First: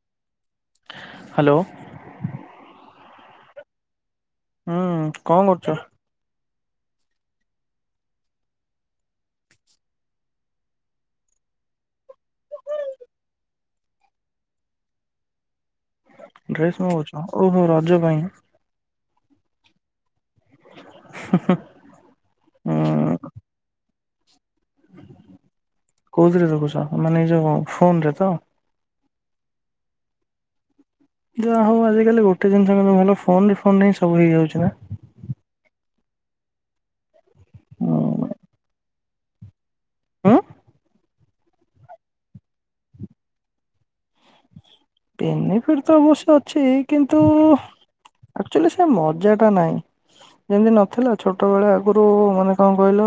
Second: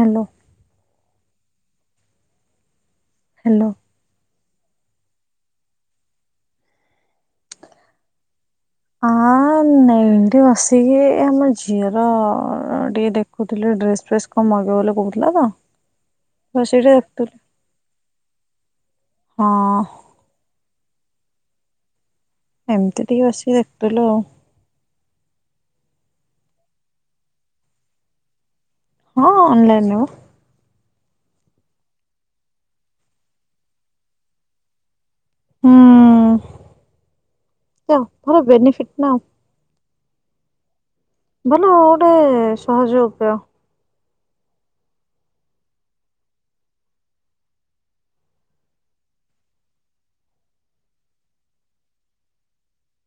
Hello hello hello ହୁଁ କଣ କରୁଛ- ହ ନତି ବସିକି ଆମ ଝିଅର ଟିକେ ଦେଖୁଥିଲେ ଡ୍ରେସ ଫ୍ରେସ କଣ ମଗେଇବ ବୋଲି କହୁଥିଲା ତ- ଡ୍ରେସ ବସିକି ଟିକେ ଦେଖୁଥିଲି ଓ ହୋ ରଜ ପାଇଁ ହଁ [inaudible] ଏମିତି ଉଁ ଟିକେ ବସିକି ଦେଖୁଥିଲୁ ଆଉ- କୋଉଥିରେ ଦେଖୁଛ ମାନେ ନି ଯଉ ଫୋନ ରେ ତ- ହଁ ଅନ୍ଲାଇନ ନଉ ଯାହା ହଉ ଆଜିକାଲି ଗୋଟେ ଜିନିଷ ଫୋନ ଫୋନ ହିଁ ସବୁ ହେଇଯାଉଛି ନା- ହୁଁ ଯ ଭର ବେନିଫିଟ ନା ଆଉ- ଆଁ ଭଲ ଗୋଟେ ସହଜ- ବେନିଫିଟ ତ ଅବଶ୍ୟ ଅଛି କିନ୍ତୁ ଆଚୁଆଲି ସେ ମଜା ଟା ନାହିଁ ଯେମିତି ନଥିଲା ଛୋଟ ବଳେ ଆଗରୁ ମାନେ କଣ କହିଲ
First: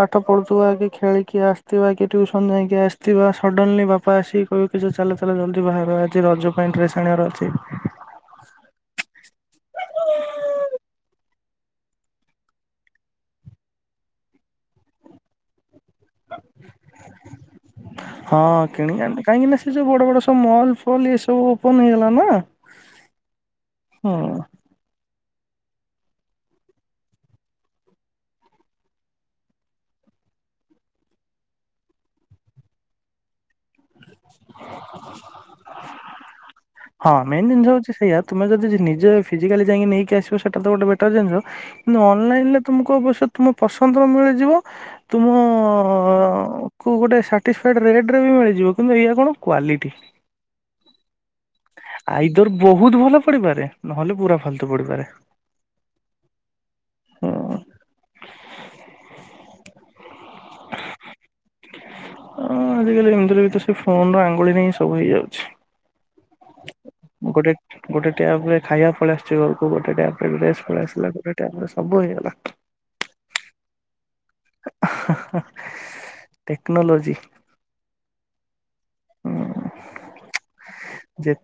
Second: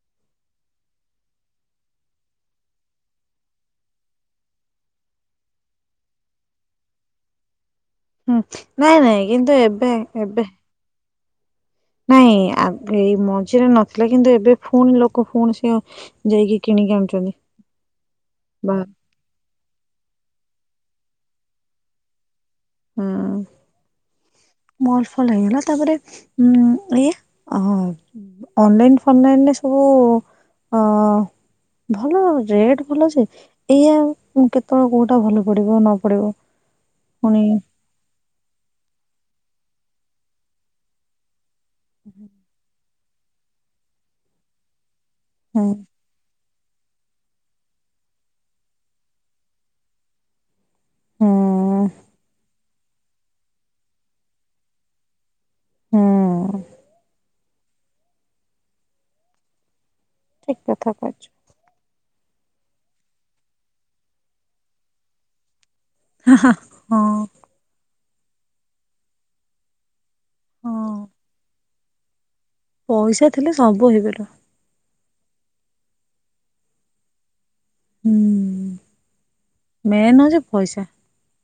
ପାଠ ପଢୁଥିବା କି ଖେଳିକି ଆସିଥିବା କି ଟ୍ୟୁସନ ଯାଇକି ଆସିଥିବା ସଡନଲି ବାପା ଆସିକି- ପ ଚାଲ ଚାଲ ଜଲ୍ଦି ବାହ ଅଛି ରଜ ପାଇଁ ଡ୍ରେସ୍ ଆଣିବାର ଅଛି- ହୁଁ ନାଇଁ ନାଇଁ- କିନ୍ତୁ ଏବେ ଏବେ- ନାଇଁ ଏଇ ମଝିରେ ନଥିଲା କିନ୍ତୁ ଏବେ ପୁଣି ଲୋକ ପୁଣି ସେ- ଯାଇକି କିଣିକି ଆଣୁଛନ୍ତି ହଁ ବା କିଣ କାହିଁକି ନା ସେ ଯ ବଡ ବଡ ସବୁ ମଲ- ସବୁ ଓପନ ହେଇଗଲା ନା- ହଁ ହଁ ମଲ ଫଲ ହେଇଗଲା ତାପରେ ଉ ଏଇ ଅନଲାଇନ ଫାଇନରେ ସବୁ ଅ ଭଲ ରେଟ ଭଲ ଏଇଆ- ମୁଁ କେତେବେଳେ କେଉଁଟା ଭଲ ପଡ଼ିବ ନ ପଡ଼ିବ- ହଁ ମେନ ଜିନିଷ ହଉଛି ସେଇୟଆ ତୁମେ ଯଦି ନିଜେ- ଫିଜାଲି ଯକ ନେଇକି ଆସ ସେଟ ତ ଗୋ ବେଟର ଜିନିଷ କିୁ ଅନଲାଇନ ରେ ତମକୁ ଅବ- ତୁମ ପସନ୍ଦର ମିଳିଯିବ- ତୁମ ହୁଁ କୁ ଗୋଟେ ସାଟିସ୍ଫାଇଡ଼୍ ରେଟ ରେ ବି ମିଳିଯିବ କିନ୍ତୁ ଏହାଇା କଣ କ୍ୱାଲିଟି- ହୁଁ ଆଇଦର୍ ବହୁତ ଭଲ ପଡିପାରେ ନହେଲେ ପୁରା ଫାଲତୁ ପଡିପାରେ- ହଁ ହଁ ଠିକ କଥା କଛ ହଁ ଆଜିକାଲି ଏମିତିରେ ବି ତ ସେ ଫୋନ ର ଆଙ୍ଗୁଳି ନେଇ ସବୁ ହେଇଯାଉଛି। ହଁ ଗୋଟେ ଗୋଟେ ଟ ଆପରେ ଖାଇବା ପଳ ଆସଛି ଘରକୁ ଗୋଟେ ଟପ୍ ହଁ ଆସା ଗଟ ସବୁ ହେଇଗଲା। ପଇସା ଥିଲେ ସବୁ ହେଇବୋର ଟେକ୍ନୋଲୋଜି ହୁଁ ମ ହ ଯେ ପଇସା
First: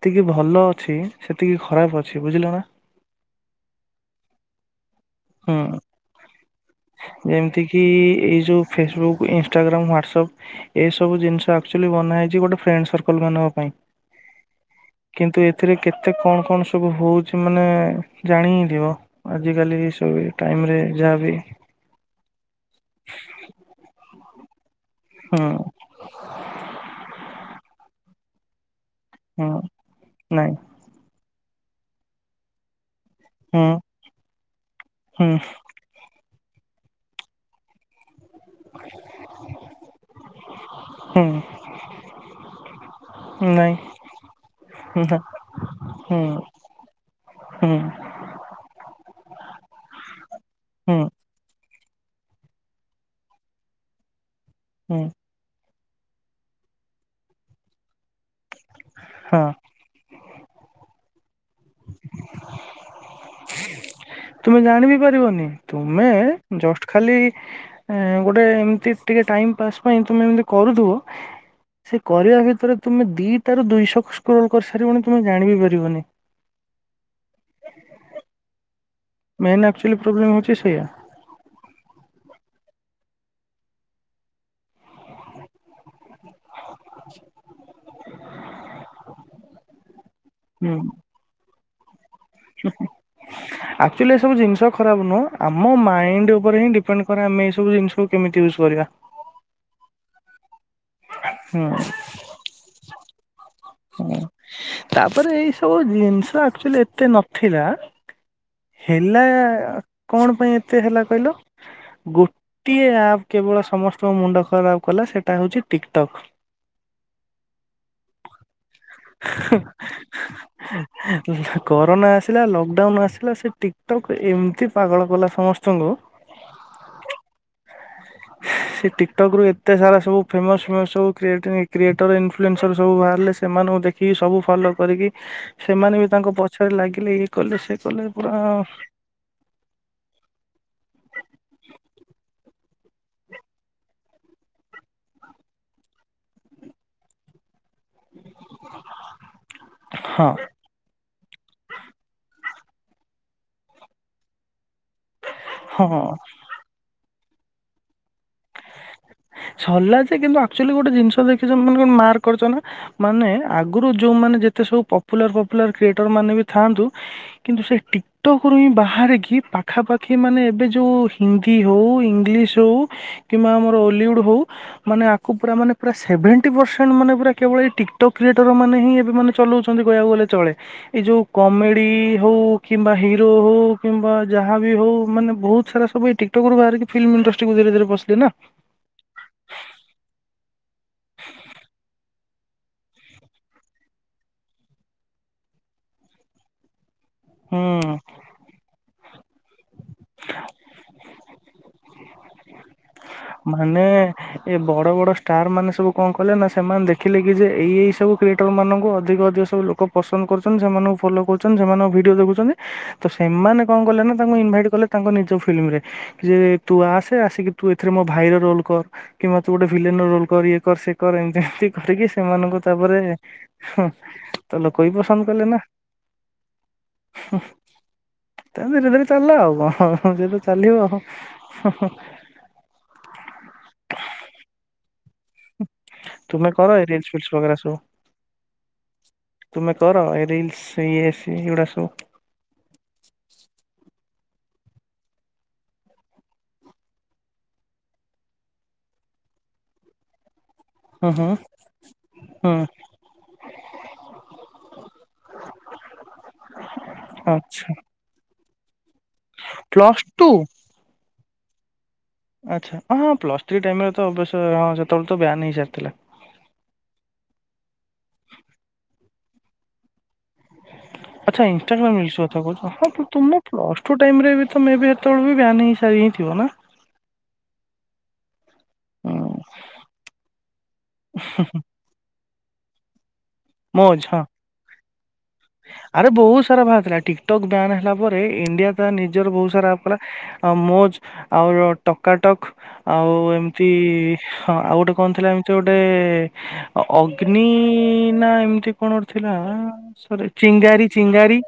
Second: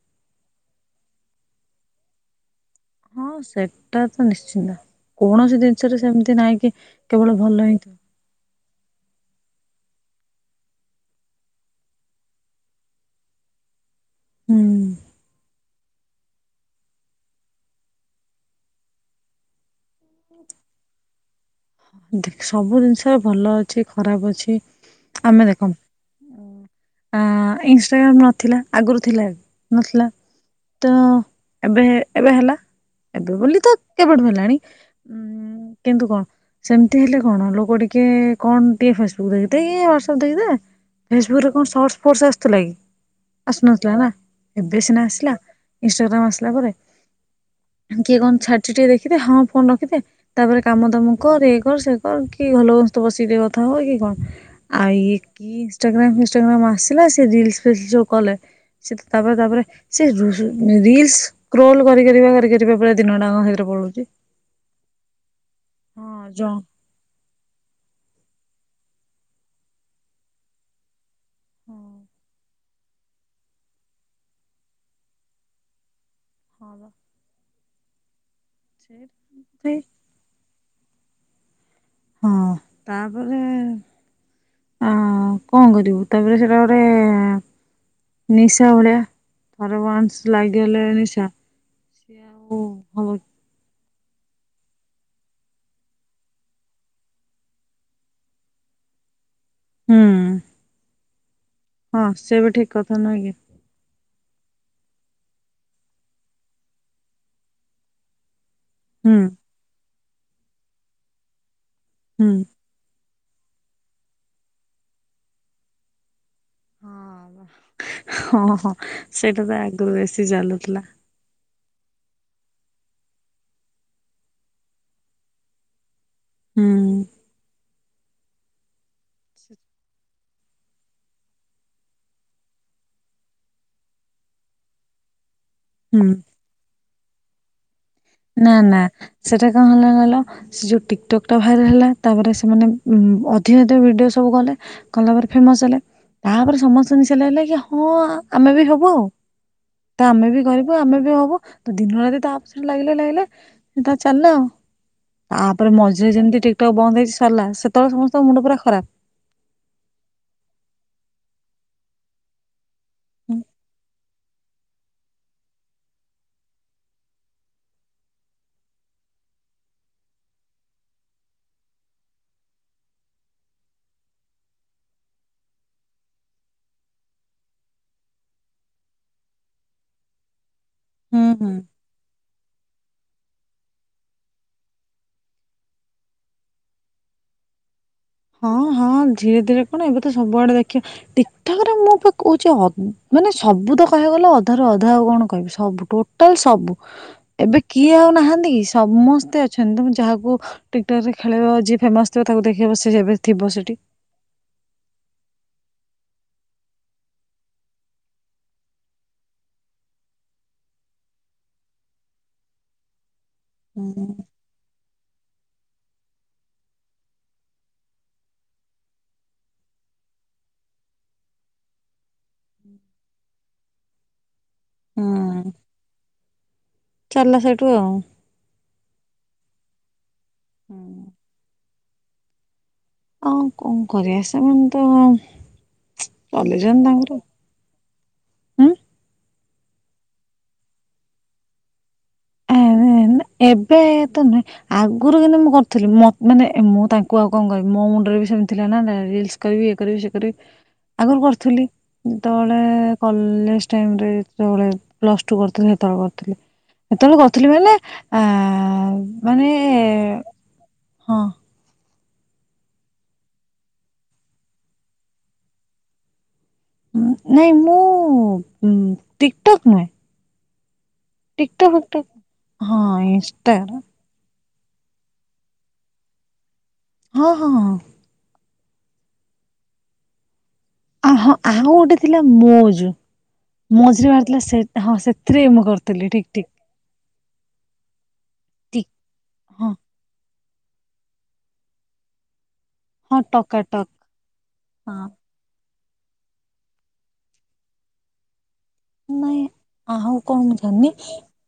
ସେତିକି ଭଲ ଅଛି ସେତିକି ଖରାପ ଅଛି ବୁଝିଲ ନା ହଁ ସେଟା ତ ନିଶ୍ଚିନ୍ତ ହୁଁ କୌଣସି ଜିନିଷରେ ସେମିତି ନହିଁ। ଯେମିତି କିି ଏଇ ଯୋଉ ଫେସବୁକ୍ ଇନଷ୍ଟଟାଗ୍ରାମ ହ୍ୱାଟସଆପ ଏସବୁ ଜିନିଷ ଆକ୍ଚୁଆ ବନା ହେଇଛି ଗୋଟେ ଫ୍ରେଣ୍ଡ ସର୍କଲ ମାନଙ୍କ ପାଇଁ ହୁଁ କିନ୍ତୁ ଏଥିରେ କେତେ କଣ କଣ ସବୁ ହଉଛି ମାନେ ଜାଣିିଥିବ ଆଜିକାଲି ସବ ଟାଇମରେ ଯାହାବ ସବୁ ଜିନିଷ ଭଲ ଅଛି ଖରାପ ଅଛି। ଠିକ ହୁଁ ଆମେ ଦେଖ ଇନାଗ୍ରାମ ଥିଲା। ଆଗରୁ ଥିଲା ହୁଁ ନଥିଲା ନାଇଁ ତ ଏବେ ଏବେ ହେଲା। ଏବେ ବୋଲି ହୁଁ ତ କେବେଠୁ ହେଲାଣି ହୁଁ ଉ କିନ୍ତୁ କଣ? ସେମିତି ହେଲେ କଣ ଲୋକ ଟିକେ କଣ ଟିକେ ଫେସବୁକ୍ ଦେଖିଦେ କିଏ ହ୍ାଟସଆପ୍ ଦେଖିଦେ ହୁଁ ଫେସବୁକ ରେ କଣ ସର୍ଟସ ଫର୍ସ ଆସୁଥିଲା କି ନାଇଁ ଆସୁନଥିଲା ନା ଏବେ ସିନା ହୁଁ ଆସିଲା ହୁଁ ଇନଷ୍ଟାଗ୍ରାମ୍ ଆସିଲା ପରେ ହୁଁ କିଏ କଣ ଛାଡିଛି ଟିକେ ଦେଖିଦେ ହଁ ଫୋନ ରଖିଦେ ତାପରେ କାମ ହୁଁ ତମ ହେ କର ସେ କର କି ଭଲ ବସ୍ତ ବସିଦେ କଥା ହଉ କି କଣ? ଆଉ ହୁଁ ଏକି ଇ୍ରାମ ଫନଗ୍ରାମ ଆସିଲା ସେ ରିଲସ ଫେସ କଲେ ସେ ତାପରେ ହଁ ତାପରେ ସେ ରିଲ୍ସ କ୍ରୋଲ କରି କରି ପ ଦିନ ଡାଙ୍କ ସେଇଥିରେ ପଳୁଛି ତୁମେ ଜାଣି ବିି ପାରିବନି ତୁମେ ଜ ଜଷ୍ଟ ଖାଲି ଗୋଟେ ଏମିତି ଟିକେ ଟାଇମ୍ ପାସ୍ ପାଇଁ ତୁମେ ଏମିତି କରୁଥିବ। ହଁ ସେ କରିବା ଭିତରେ ତୁମେ ଦି ତ ର ଦୁଇଶହ ସ୍ୋଲ କରିସାରିବନ ତମେ ଜାଣି ବି ପାରିବନି ହଁ ର। [inaudible] ମେନକ୍ଚୁଆଲି ପ୍ରୋବ୍ଲେମ୍ ହେଉଛି। ସେୟା ହଁ ତାପରେ ଅ କଣ କରିବୁ। ତାପରେ ସେଟା ଗୋଟେ ନିଶା ଭଳିଆ ଥରେ ୱାନ୍ସ ହୁଁ। ଲାଗିଗଲେ ନିଶା। ସେ ଓ ଭଲ। ଏବୁ ଜିନିଷ ଖରାପ ନୁହଁ ଆମ ମାଇ ଉପରେ ହିଁ ଡିପେଣ୍ଡ କ ଆମେ ଏବୁ ଜିନିଷକୁ କେମିତି ୟୁଜ୍ କରିବା। ହୁଁ। ହୁଁ ହଁ ସେ ବି ଠିକ କଥା ନୁହଁ କି। ହଁ ତାପରେ ଏଇ ସବୁ ଜିନିଷ ଆକ୍ଚୁଆଲି ଏତେ ନଥିଲା। ହୁଁ ହେଲା। କଣ ପାଇଁ ଏତେ ହେଲା କହିଲ। ହୁଁ ଗୋଟିଏ ଆ କେବଳ ସମସ୍ତଙ୍କ ମୁଣ୍ଡ ଖରାପ କଲା ସେଟା ହଉଛି ଟିକଟକ୍। ହଁ। ହଁ ହଁ ସେଇଟା ତ ଆଗରୁ ବେଶୀ ଚାଲୁଥିଲା। ଲକ୍ଡାଉନ ଆସିଲା ସେ ଟିକଟକ୍ ଏମିତି ପାଗଳ କଲା ସମସ୍ତଙ୍କୁ। ହୁଁ। ସେ ଟିକ କଟକ ରୁ ଏତେ ସାରା ସବୁ। ଫେମସ ଫେମସ୍ ସବ କ୍ରି କ୍ରଏଟର ଇନଫ୍ଲୁଏନ୍ସର ସବୁ ବାହାରିଲ ସେ- ସେମାନଙ୍କୁ ଦେଖିକି ସବୁ ଫଲୋ କରିକି। ସେମାନେ ବି ହୁଁ ତାଙ୍କ ପଛରେ ଲାଗି। କଲେ ସେ। କଲେ ପୁରା ନା ନା ସେଟା କଣ ହେଲା ଗଲ ସେ ଯୋଉ ଟିକଟକ୍ ଟା ଭାଇରାଲ ହେଲା ତାପରେ ସେ। ସେମାନେ ଅଧିକ ଅଧିକ ଭିଡ଼ିଓ ସବୁ କଲେ କଲା ପରେ ଫେମସ୍ ହେଲେ ତାପରେ ସମସ୍ତେ ମିଶି ଲାଗିଲା କି ହଁ। ହଁ ଆମେ ବି ହବ ଆଉ ତା ଆମେ ହଁ ବି କରିବୁ ଆମେ ବି ହବୁ ତ ଦିନ ରାତି ତ ଆମ ଲାଗିଲେ ଲାଗିଲା ତା ଚାଲିଲା ଆଉ। ତାପରେ ହଁ ମଝିରେ ଯେମିତି ଟିକ୍ ଟକ୍ ବନ୍ଦ ହେଇଛି। ସାରିଲା ସେତବେଳେ ସମସ୍ତ ମୁଣ୍ଡ ପୁରା ଖ ସରିଲା ଯେ କିନ୍ତୁ ଆକ୍ଚୁଆଲି ଗୋଟେ ଜିନିଷ ଦେ କି ମନେ କର ମାର କର କରିଛ ନା। ମାନେ ଆଗରୁ। ଯୋଉମାନୋନ ଯେତେ ସବୁ ପପୁଲାର ପପୁଲାର କ୍ରିଏଟର ମାନେ ବି ଥାନ୍ତୁ କିନ୍ତୁ ସେ ଟିକଟକ ରୁ ହିଁ ବାହାରିକି ପାଖାପାଖି ମାନେ ଏବେ ଯୋଉ ହିନ୍ଦୀ ହଉ ଇଂଲିଶ ହଉ। କିମ୍ବା ଆମର ଅଲିଉଡ଼୍ ହେଉ ମାନେ ଆକୁ ପା ମାନେ ପୁରା ସେଭେଣ୍ଟି ପରସେଣ୍ଟ ମାନେ ପୁରା କେବଳ ଏ ଟିକଟକ୍ କ୍ରିଏଟର ମାନେ ହିଁ ଏବେ ମାନେ ଚଲାଉଛନ୍ତି କହିବାକୁ ଗଲେ ଚଳେ। ଏଇ ଯୋଉ ହୁଁ ହୁଁ କମେଡି ହଉ କିମ୍ବା ହ ହିରୋ ହଉ କିମ୍ବା ଯାହା ବି ହଉ ମାନେ ବହୁତ ସାରା ସୁଇ ଟିକଟକ୍ ରୁ ବାହାରିକି ଫିଲ୍ମ ଇଣ୍ଡଷ୍ଟ୍ରିୁ ଧୀରେ ଧୀରେ ବସି ହଁ ହଁ ଧୀରେ ଧୀରେ କଣ ଏବେ ତ ସବୁଆଡେ ଦେଖ ଦେ ଟଠିକ୍ଠାକ ରେ ମୋ ପାଖ କହୁଛି ମାନେ ସବୁ ତ କହିବାକୁ ଗଲେ ଅଧାରୁ ଅଧା ଆଉ କଣ କହିବି ସବୁ ଟୋଟାଲ ସବୁ ଏବେ ହୁଁ। କିଏ ଆଉ ନାହାନ୍ତି କି ସମସ୍ତେ ଅ ତ ଯାହାକୁ ଟିକଟକ୍ ରେ ଖେଳିବ ଯିଏ ଫେମାସ ଥିବ ତାକୁ ଦେଖିବ ସ ମାନେ ଏ ବଡ ବଡ ଷ୍ଟାର ମାନେ ସବୁ କଣ କହିଲେ ନା ସେମାନେ ଦେଖିଲେ କି ଯେ ଏଇ ଏଇ ସବୁ କ୍ରିଏଟରମାନାନଙ୍କୁ ଅଧିକ ଅଧିକ ସବୁ ଲୋକ ପସନ୍ଦ କରୁଛନ୍ତି ସେମାନଙ୍କୁ ଫଲୋ କରୁଛନ୍ତି ସେମାନଙ୍କ ଭିଡ଼ିଓ ଦେଖୁଛନ୍ତି ତ ସେମାନେ କଣ କଲେ ହୁଁ ନା ତାଙ୍କୁ ଇନଭାଇଟ୍ କଲେ ତାଙ୍କ ନିଜ ଫିଲ୍ମରେ ଯେ ତୁ ଆସେ ଆସିକି ତୁ ରେ ମୋ ଭାଇ ରୋଲ କର କିମ୍ବା ତୁ ଗୋଟେ ଭିଲେନ ରୋଲ କର ଇଏ କର ସେ କର ଏମତି ଏମତି କରିକି ସେମାନଙ୍କୁ ତାପରେ ହଁ ତ ଲ କହି ପସନ୍ଦ କଲେ ନା ଚାଲିଲ ସେଠୁ ଆଉ ଚାଲେ ଆବ କଁ ହଁ ସେ ତ ଚାଲିବ ହୁଁ। ହଁ ହଁ ଆଉ କଣ କରିବାଆ ସେମାନେ ତ ତୁମେ କର ଚଲେଇଛନ୍ତି ରିିଲ୍ସ ତାଙ୍କର। ଫିିଲ୍ସ ବେରା ସବୁ ତୁମେ କର ରିିଲ୍ସ ଇଏ ସ ଏଡା ଶୁ ଏବେ ତ ନୁହେଁ ଆଗରୁ କିନ୍ତୁ ମୁଁ କରିଥିଲି ମାନେ ମୁଁ ତାଙ୍କୁ ଆଉ କଣ କହିବି ମୋ ମୁଣ୍ଡରେ ବି ସେମିତି ଥିଲା ନା ରସ କରିବି ଏ କରିବି ସେ କରିବି ହୁଁ ଆଗରୁ ହୁଁ କରିଥିଲି ଯେତେବେଳେ ହୁଁ କଲେଜ ଟାଇରେ ଯେଳେ ପ୍ଲସ ଟୁ କରଥିଲ ସେତେବେଳେ କରିଥିଲି। ଏତେବେଳେ କରିଥିଲି ଆଚ୍ଛା ମାନେ ଆ ମାନେ ପ୍ଲସ୍ ହଁ ଆ୍ଛା ହ ହଁ ପ୍ଲସ୍ ଥ ଟାଇରେ ହଁ ସେତେବେଳେ ତ ବୟାନ ହେଇସାରିଥିଲା। ନାଇଁ ମୁଁ ଟିକଟକ୍ ନହି ଆଚ୍ଛା ଇନ୍ଷ୍ଟଟାଗ୍ରାମ ମିଳଳିଛଥା କ ହଁ ତୁମର ପ୍ଲସ ଟୁ ଟାଇରେ ତ ମେ ବି ଏତେବେଳ ବି ବାନ ହେଇ ସାରି ହିଁ ଥିବ ନା ହଁ ହଁ ହଁ ହୁଁ ଅହୋ ଆଉ ଗୋଟେ ଥିଲା ମୋଜ [inaudible] ମୌଜ ମଝିରେ ହଁ ବାହାରିଥିଲା ସେ ହଁ ସେଥିରେ ବି ମୁଁ କରିଥିଲି ଠିକ୍ ଠିକ୍। ଟକ୍ ବ୍ୟାନ ହେଲା ପରେ ଇଣ୍ଡିଆ ତା ନିଜର ବୋହୁତ ହଁ ସାରା ଆପ୍ କଲା। ଆଉ ମୋଜ୍ ଆଉର ଟକାଟକ୍। ଆଉ ହଁ ଏମତି ଟକାଟକ୍ ହଁ ଆଉ ଗୋଟେ କଣ ଥିଲା ଏମିତି ଗୋ ଏ ଅଗ୍ନି ନାଁ ଏମତି ନାଇଁ ଆଉ କଣ ମୁଁ ଜାଣିନି। ଚିଙ୍ଗାରି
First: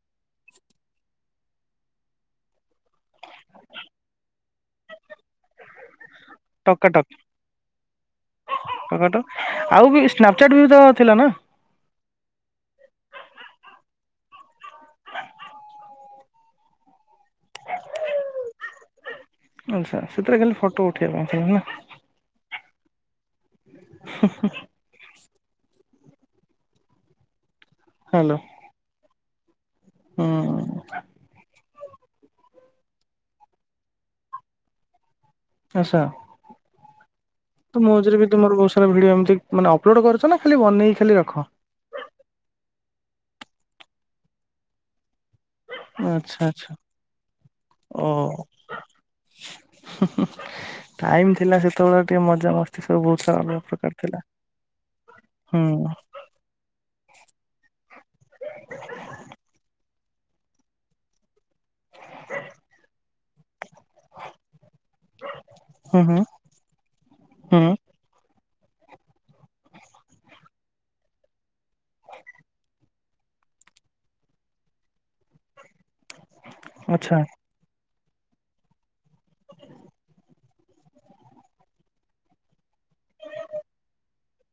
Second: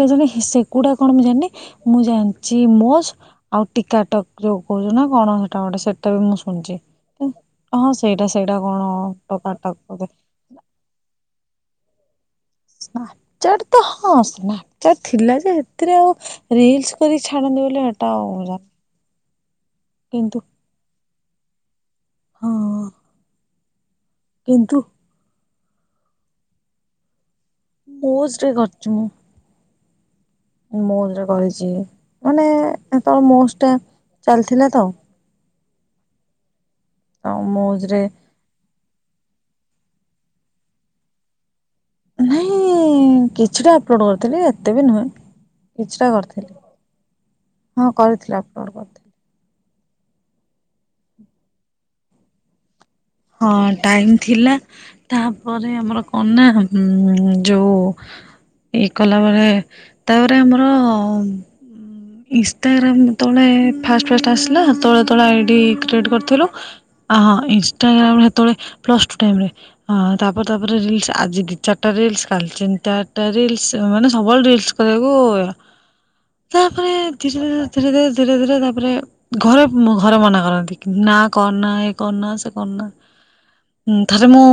କେଜାଣି ସେଗୁଡା କଣ ମୁଁ ଜାଣିନି। ମୁଁ ଜାଣଚି ମୋଜ୍ ଆଉ ଟିକାଟକ୍ ଯୋଉ କୋହୁଚ ନାଁ କଣ ହେଟା ଗୋଟେ ସେ ତେବେ ମୁଁ ଶୁଣିଚି। ଟକାଟକ୍ ହଁ ସେଇଟା ସେଇଟା କଣ ଟକା ଟକ୍ ଆଉ ବି ବୋଧେ। ସ୍ନାପଚାଟ୍ ବି ତ ଥିଲା ନା ସ୍ନାପଚାଟ୍ ତ ହଁ ସ୍ନାପଚଟ୍ ଥିଲା ଯେ ହେତିରେ ଆଉ ରେଲସ କରି ଛାଡ଼ନ୍ତି ବୋଲି ହେଟା ଆଉ ଜା ଆଚ୍ଛା ସେତିରେ ଖାଲି ଫଟ ଉ ଉଠେଇ ପାରୁଥୁଲେ ନାଁ। ହଁ। କିନ୍ତୁ ହ୍ୟାଲୋ ପୋଷ୍ଟ ବି କରିଚି ମୁଁ। ହୁଁ ମୋଜ୍ କରିଚି। ମାନେ ହେତୋଳେ ମୋଜ୍ ଟା ଚାଲିଥିଲା ତ। ଆଚ୍ଛା। ତ ମୋଜରେ ବି ତୁମର ବୋହୁତ ସାରା ଭିଡିଓ ଏମତି ମାନେ ଅପଲୋଡ଼୍ କରୁଚ ନାଁ ଖାଲି ବନେଇ ଖାଲି ରଖ? ନାଇଁ କିଛିଟା ଅପଲୋଡ଼ କରିଥିଲି ଏତେ ବି ନୁହେଁ। କିଛିଟା ଆଚ୍ଛା କରିଥିଲି। ଆଚ୍ଛା ହଁ କରିଥିଲି ଅପଲୋଡ଼ କରିଥିଲି। ହୁଁ ହୁଁ ଟାଇମ ଥିଲା ସେତୋବେଳେ ଟିକେ ମଜା ମସ୍ ହଁ ଟାଇମ ଥିଲା ହୁଁ ତାପରେ ଆମର କଣ ନାଁ ଉଁ ଯୋଉ ଇଏ କଲାବେଳେ ତାପରେ ଆମର ଇନଷ୍ଟାଗ୍ରାମ ତଳେ ଫାଷ୍ଟ ଫାଷ୍ଟ ଆସିଲା ହେତୋଳେ ତଳେ ଆଇଡି ହୁଁ କ୍ରିଏଟ ହୁଁ କରିଥିଲୁ। ହଁ ହୁଁ ଇନଷ୍ଟାଗ୍ରାମରେ ହେ ତଳେ ପ୍ଲସ୍ ଟୁ ଟାଇମରେ ହଁ ତାପରେ ତାପରେ ରିଲସ୍ ଆଜି ଦି ଚାରଟା ରିଲସ୍ କାଲି ଚିନ ଚାରଟା ରିଲସ୍ ମାନେ ସବୁବେଳେ ରିଲସ୍ କରିବାକୁ କରେ ଆଚ୍ଛା ଏମତି ଜରୁରତ୍ ଧୀରେ ଧୀରେ ଧୀରେ ଧୀରେ ତାପରେ ଘରେ ମ ଘରେ ମନା କରନ୍ତି କି ନାଁ କରନା ଏ କରନା ସେ କରନା। ଉଁ ଥରେ ମୁଁ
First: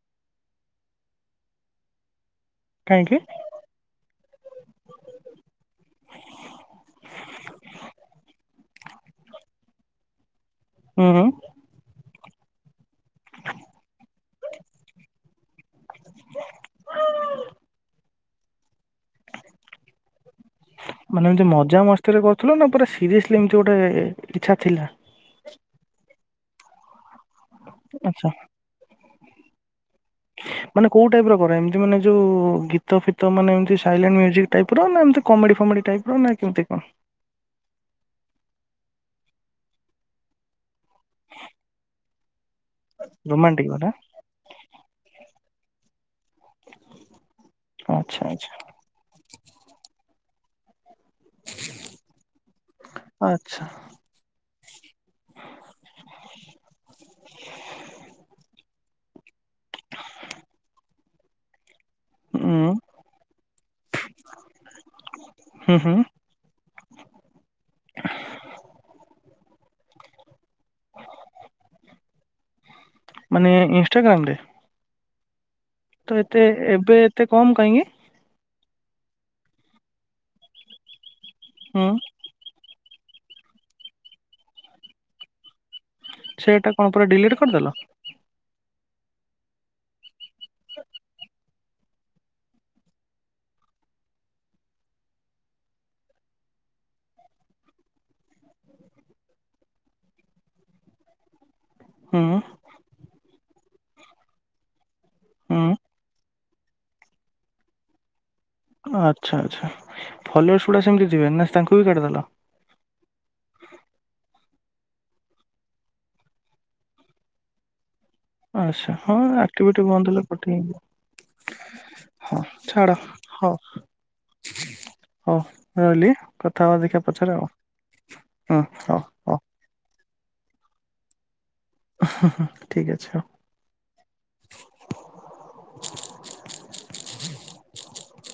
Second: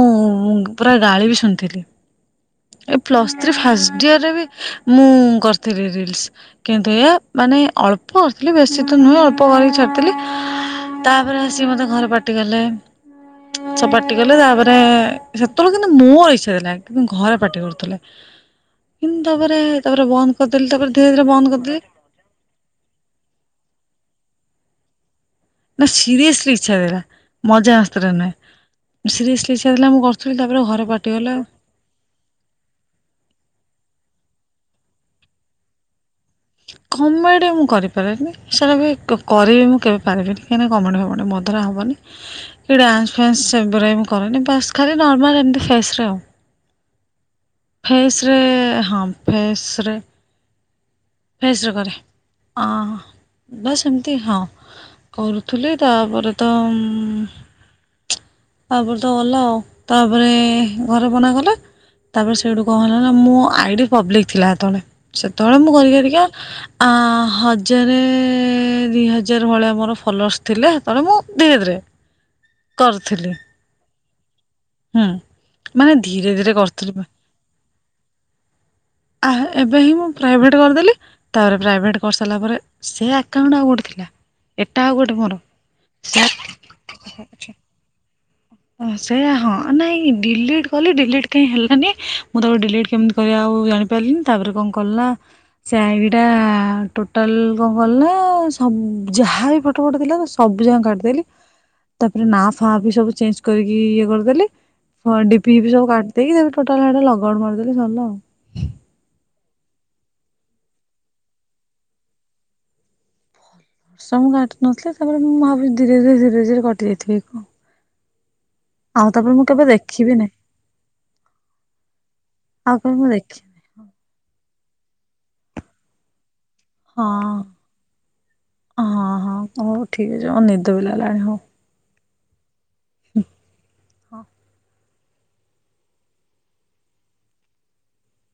ପୁରା ଗାଳି ବି ଶୁଣିଥିଲି। ଏ କାହିଁକି ପ୍ଲସ୍ ଥ୍ରୀ ଫାଷ୍ଟ ଇୟରରେ ବି ମୁଁ କରିଥିଲି ରିଲସ କି ଏଇଆ ମାନେ ଅଳ୍ପ ଅରିଥିଲି ବେଶୀ ତ ନୁହେଁ ଅଳ୍ପ କରିକି ଛାଡ଼ିଥିଲି। ହୁଁ ତାପରେ ଆସି ମତେ ଘରେ ପା ଟି କଲେ। ଛ ପାଟି କଲେ ତାପରେ ସେତେବେଳେ କିନ୍ତୁ ମୋର ଇଚ୍ଛା ଥିଲା କିନ୍ତୁ ଘରେ ପାଟି କରୁଥିଲେ। କିନ୍ତୁ ତାପରେ ତାପରେ ବନ୍ଦ କରିଦେଲି ତାପରେ ଧୀରେ ଧୀରେ ବନ୍ଦ କରିଦେଲି। ଥିରେ ପାଉଥିଲା ନା ପୁରା ସିରିସ ଲି ଏମତି ଗୋଟେ ଇଛା ଥିଲା? ନା ସିରିୟସଲି ଇଚ୍ଛା ଥିଲା। ମଜା ଆସୁଥିଲ ଆଚ୍ଛା ନହେଁ ସିରିଏଶ୍ଳି ସେ ଭାବିଲା ମୁଁ କରୁଥିଲି ତାପରେ ଘରେ ମାନେ କୋଉ ଟାଇପ ପାଟିଗଲା। ର କର ଏମତି ମାନେ ଯୋଉ ଗୀତ ଫିତ ମାନେ ସାଇଲେ୍ମି ଯି ଟାଇପ ର ନା ଏମତି କମେଡି ଫମଡି ଟାଇପ ର ନା କେମିତି କଣ କମେଡି ମୁଁ କରିପାରେନି ସେଟା ବି କ-କରି ବି ମୁଁ କେବେ ପାରିବି ନି କାହିଁକ ନା କମେଡି ଗମେଡି ମୋ ଦ୍ଵାରା ହବନି କି ଡ୍ୟାନ୍ସ ଫାନ୍ସ ରୋମାଣ୍ଟିକ ବାଲା ସେୁଗୁରା କରେନି ବାସ୍ ଖାଲି ନର୍ମାଲ ଏମତି ଫ୍ରେସ୍ ରେ ଆଉ। ଫ୍ରେସ୍ ଆଚ୍ଛା ରେ ଆଚ୍ଛା ହମ୍ ଫେସ ରେ ଫେସ ରେ କରେ ଆଚ୍ଛା ଅ ଏମିତି ହଁ କରୁଥିଲି ତାପରେ ତ ତାପ ତ ଗଲା ଆଉ ତାପରେ ଘରେ ମନା କଲେ। ତାପରେ ସେଇଠୁ ଉଁ କଣ ହେଲା ନା ମୋ ଆଡି ପବ୍ଲିକ ଥିଲା ସେତେବେଳେ ସେତେବେଳେ ମୁଁ ହୁଁ କରି ହୁଁ କରି ଆ ହଜାର ଦି ହଜାର ଭଳିଆ ମୋର ଫଲୋସ ଥିଲେ ହେଟିକ ହେତେତଲାଲଳେ ମୁଁ ଧୀରେ ଧୀରେ କରୁଥିଲି ମାନେ ଇନଷ୍ଟାଗ୍ରାମ ରେ ହୁଁ ମାନେ ତ ଧୀରେ ଏତେ ଧୀରେ କରିଥିଲି ଏବେ ଏତେ କମ କାହିଁକି? ଆ ଏବେ ହିଁ ମୁଁ ପ୍ରାଇଭେଟ କରିଦେଲି ତାପରେ ହୁଁ ପ୍ରାଇଭେଟ୍ କରିସାରିଲା ପରେ ସେ ଆକାଉଣ୍ଟୁ ଆଉ ଗୋଟେ ଥିଲା ଏଟା ଆଉ ଗୋଟେ ମୋର ସେଟା କଣ ପୁରା ଡିଲେଟ କରିଦେଲ? ହଁ ସେଇୟା ହଁ ନାଇଁ ଡିଲେଟ କଲି ଡିଲେଟ କାଇ ହେଲା ନି୍। ମାନେ ମୁଁ ତାକୁ ଡିଲେଟେ୍ କେମିତି କରିବା ଆଉ ଜାଣିପାରିଲିନି ତାପରେ କଣ କଲା ସେ ଆଗଟା ଟୋଟାଲ କଣ କଲା ସବୁ ଯାହାବ ଫଟୋ ଫଟ ଥିଲା ସବୁ ଯାଁ କାଟିଦେଲି ହୁଁ ତାପରେ ନା ଫା ସବୁ ଚେଞ୍ଜ୍ ଇଏ କରିଦେଲେ ହଁ ଡିପି ହୁଁ ହିପି ସବୁ କାଟଦେଇକିି ପରେ ଫୋଟାଟା ଲଗ୍ଆଉଟ୍ ମାରଦେଲି ସରଲା ଆଉ। ଆଚ୍ଛା ଆଚ୍ଛା ଫଲୋଅର୍ସଶ୍ ଗୁଡାକ ସେମିତି ଥିବେ ନା ତାଙ୍କୁ ବି କାଟିଦେଲ? ସବୁ କାଟି ନଥିଲେ ତାପରେ ମୁଁ ଭାବୁଛି ଧୀରେ ଧୀରେ ଧୀରେ ଧୀରେ କଟି ଯାଇଥିବି କଣ ଆଛା ଆଉ ହଁ ତାପରେ ମୁଁ କେବେ ଆକ୍ଟିଭିଟି ଦେଖିବି ବନ୍ଦ ହେଲେ ନାହିଁ କଟି ଆଉ କେବେ ଛାଡ ମୁଁ ଦେଖିନି ହଉ ହଉ। ରହିଲି। କଥା ହବା ଦେଖିବା ହଁ ପଛରେ ଆଉ ହୁଁ ହଉ ହଉ। ଠିକ ଅଛି ମତେ ନିଦ ପବି ଲାଗିଲାଣି ହଉ। ହୁଁ ହୁଁ ହୁଁ ଠିକ ଅଛି। [inaudible]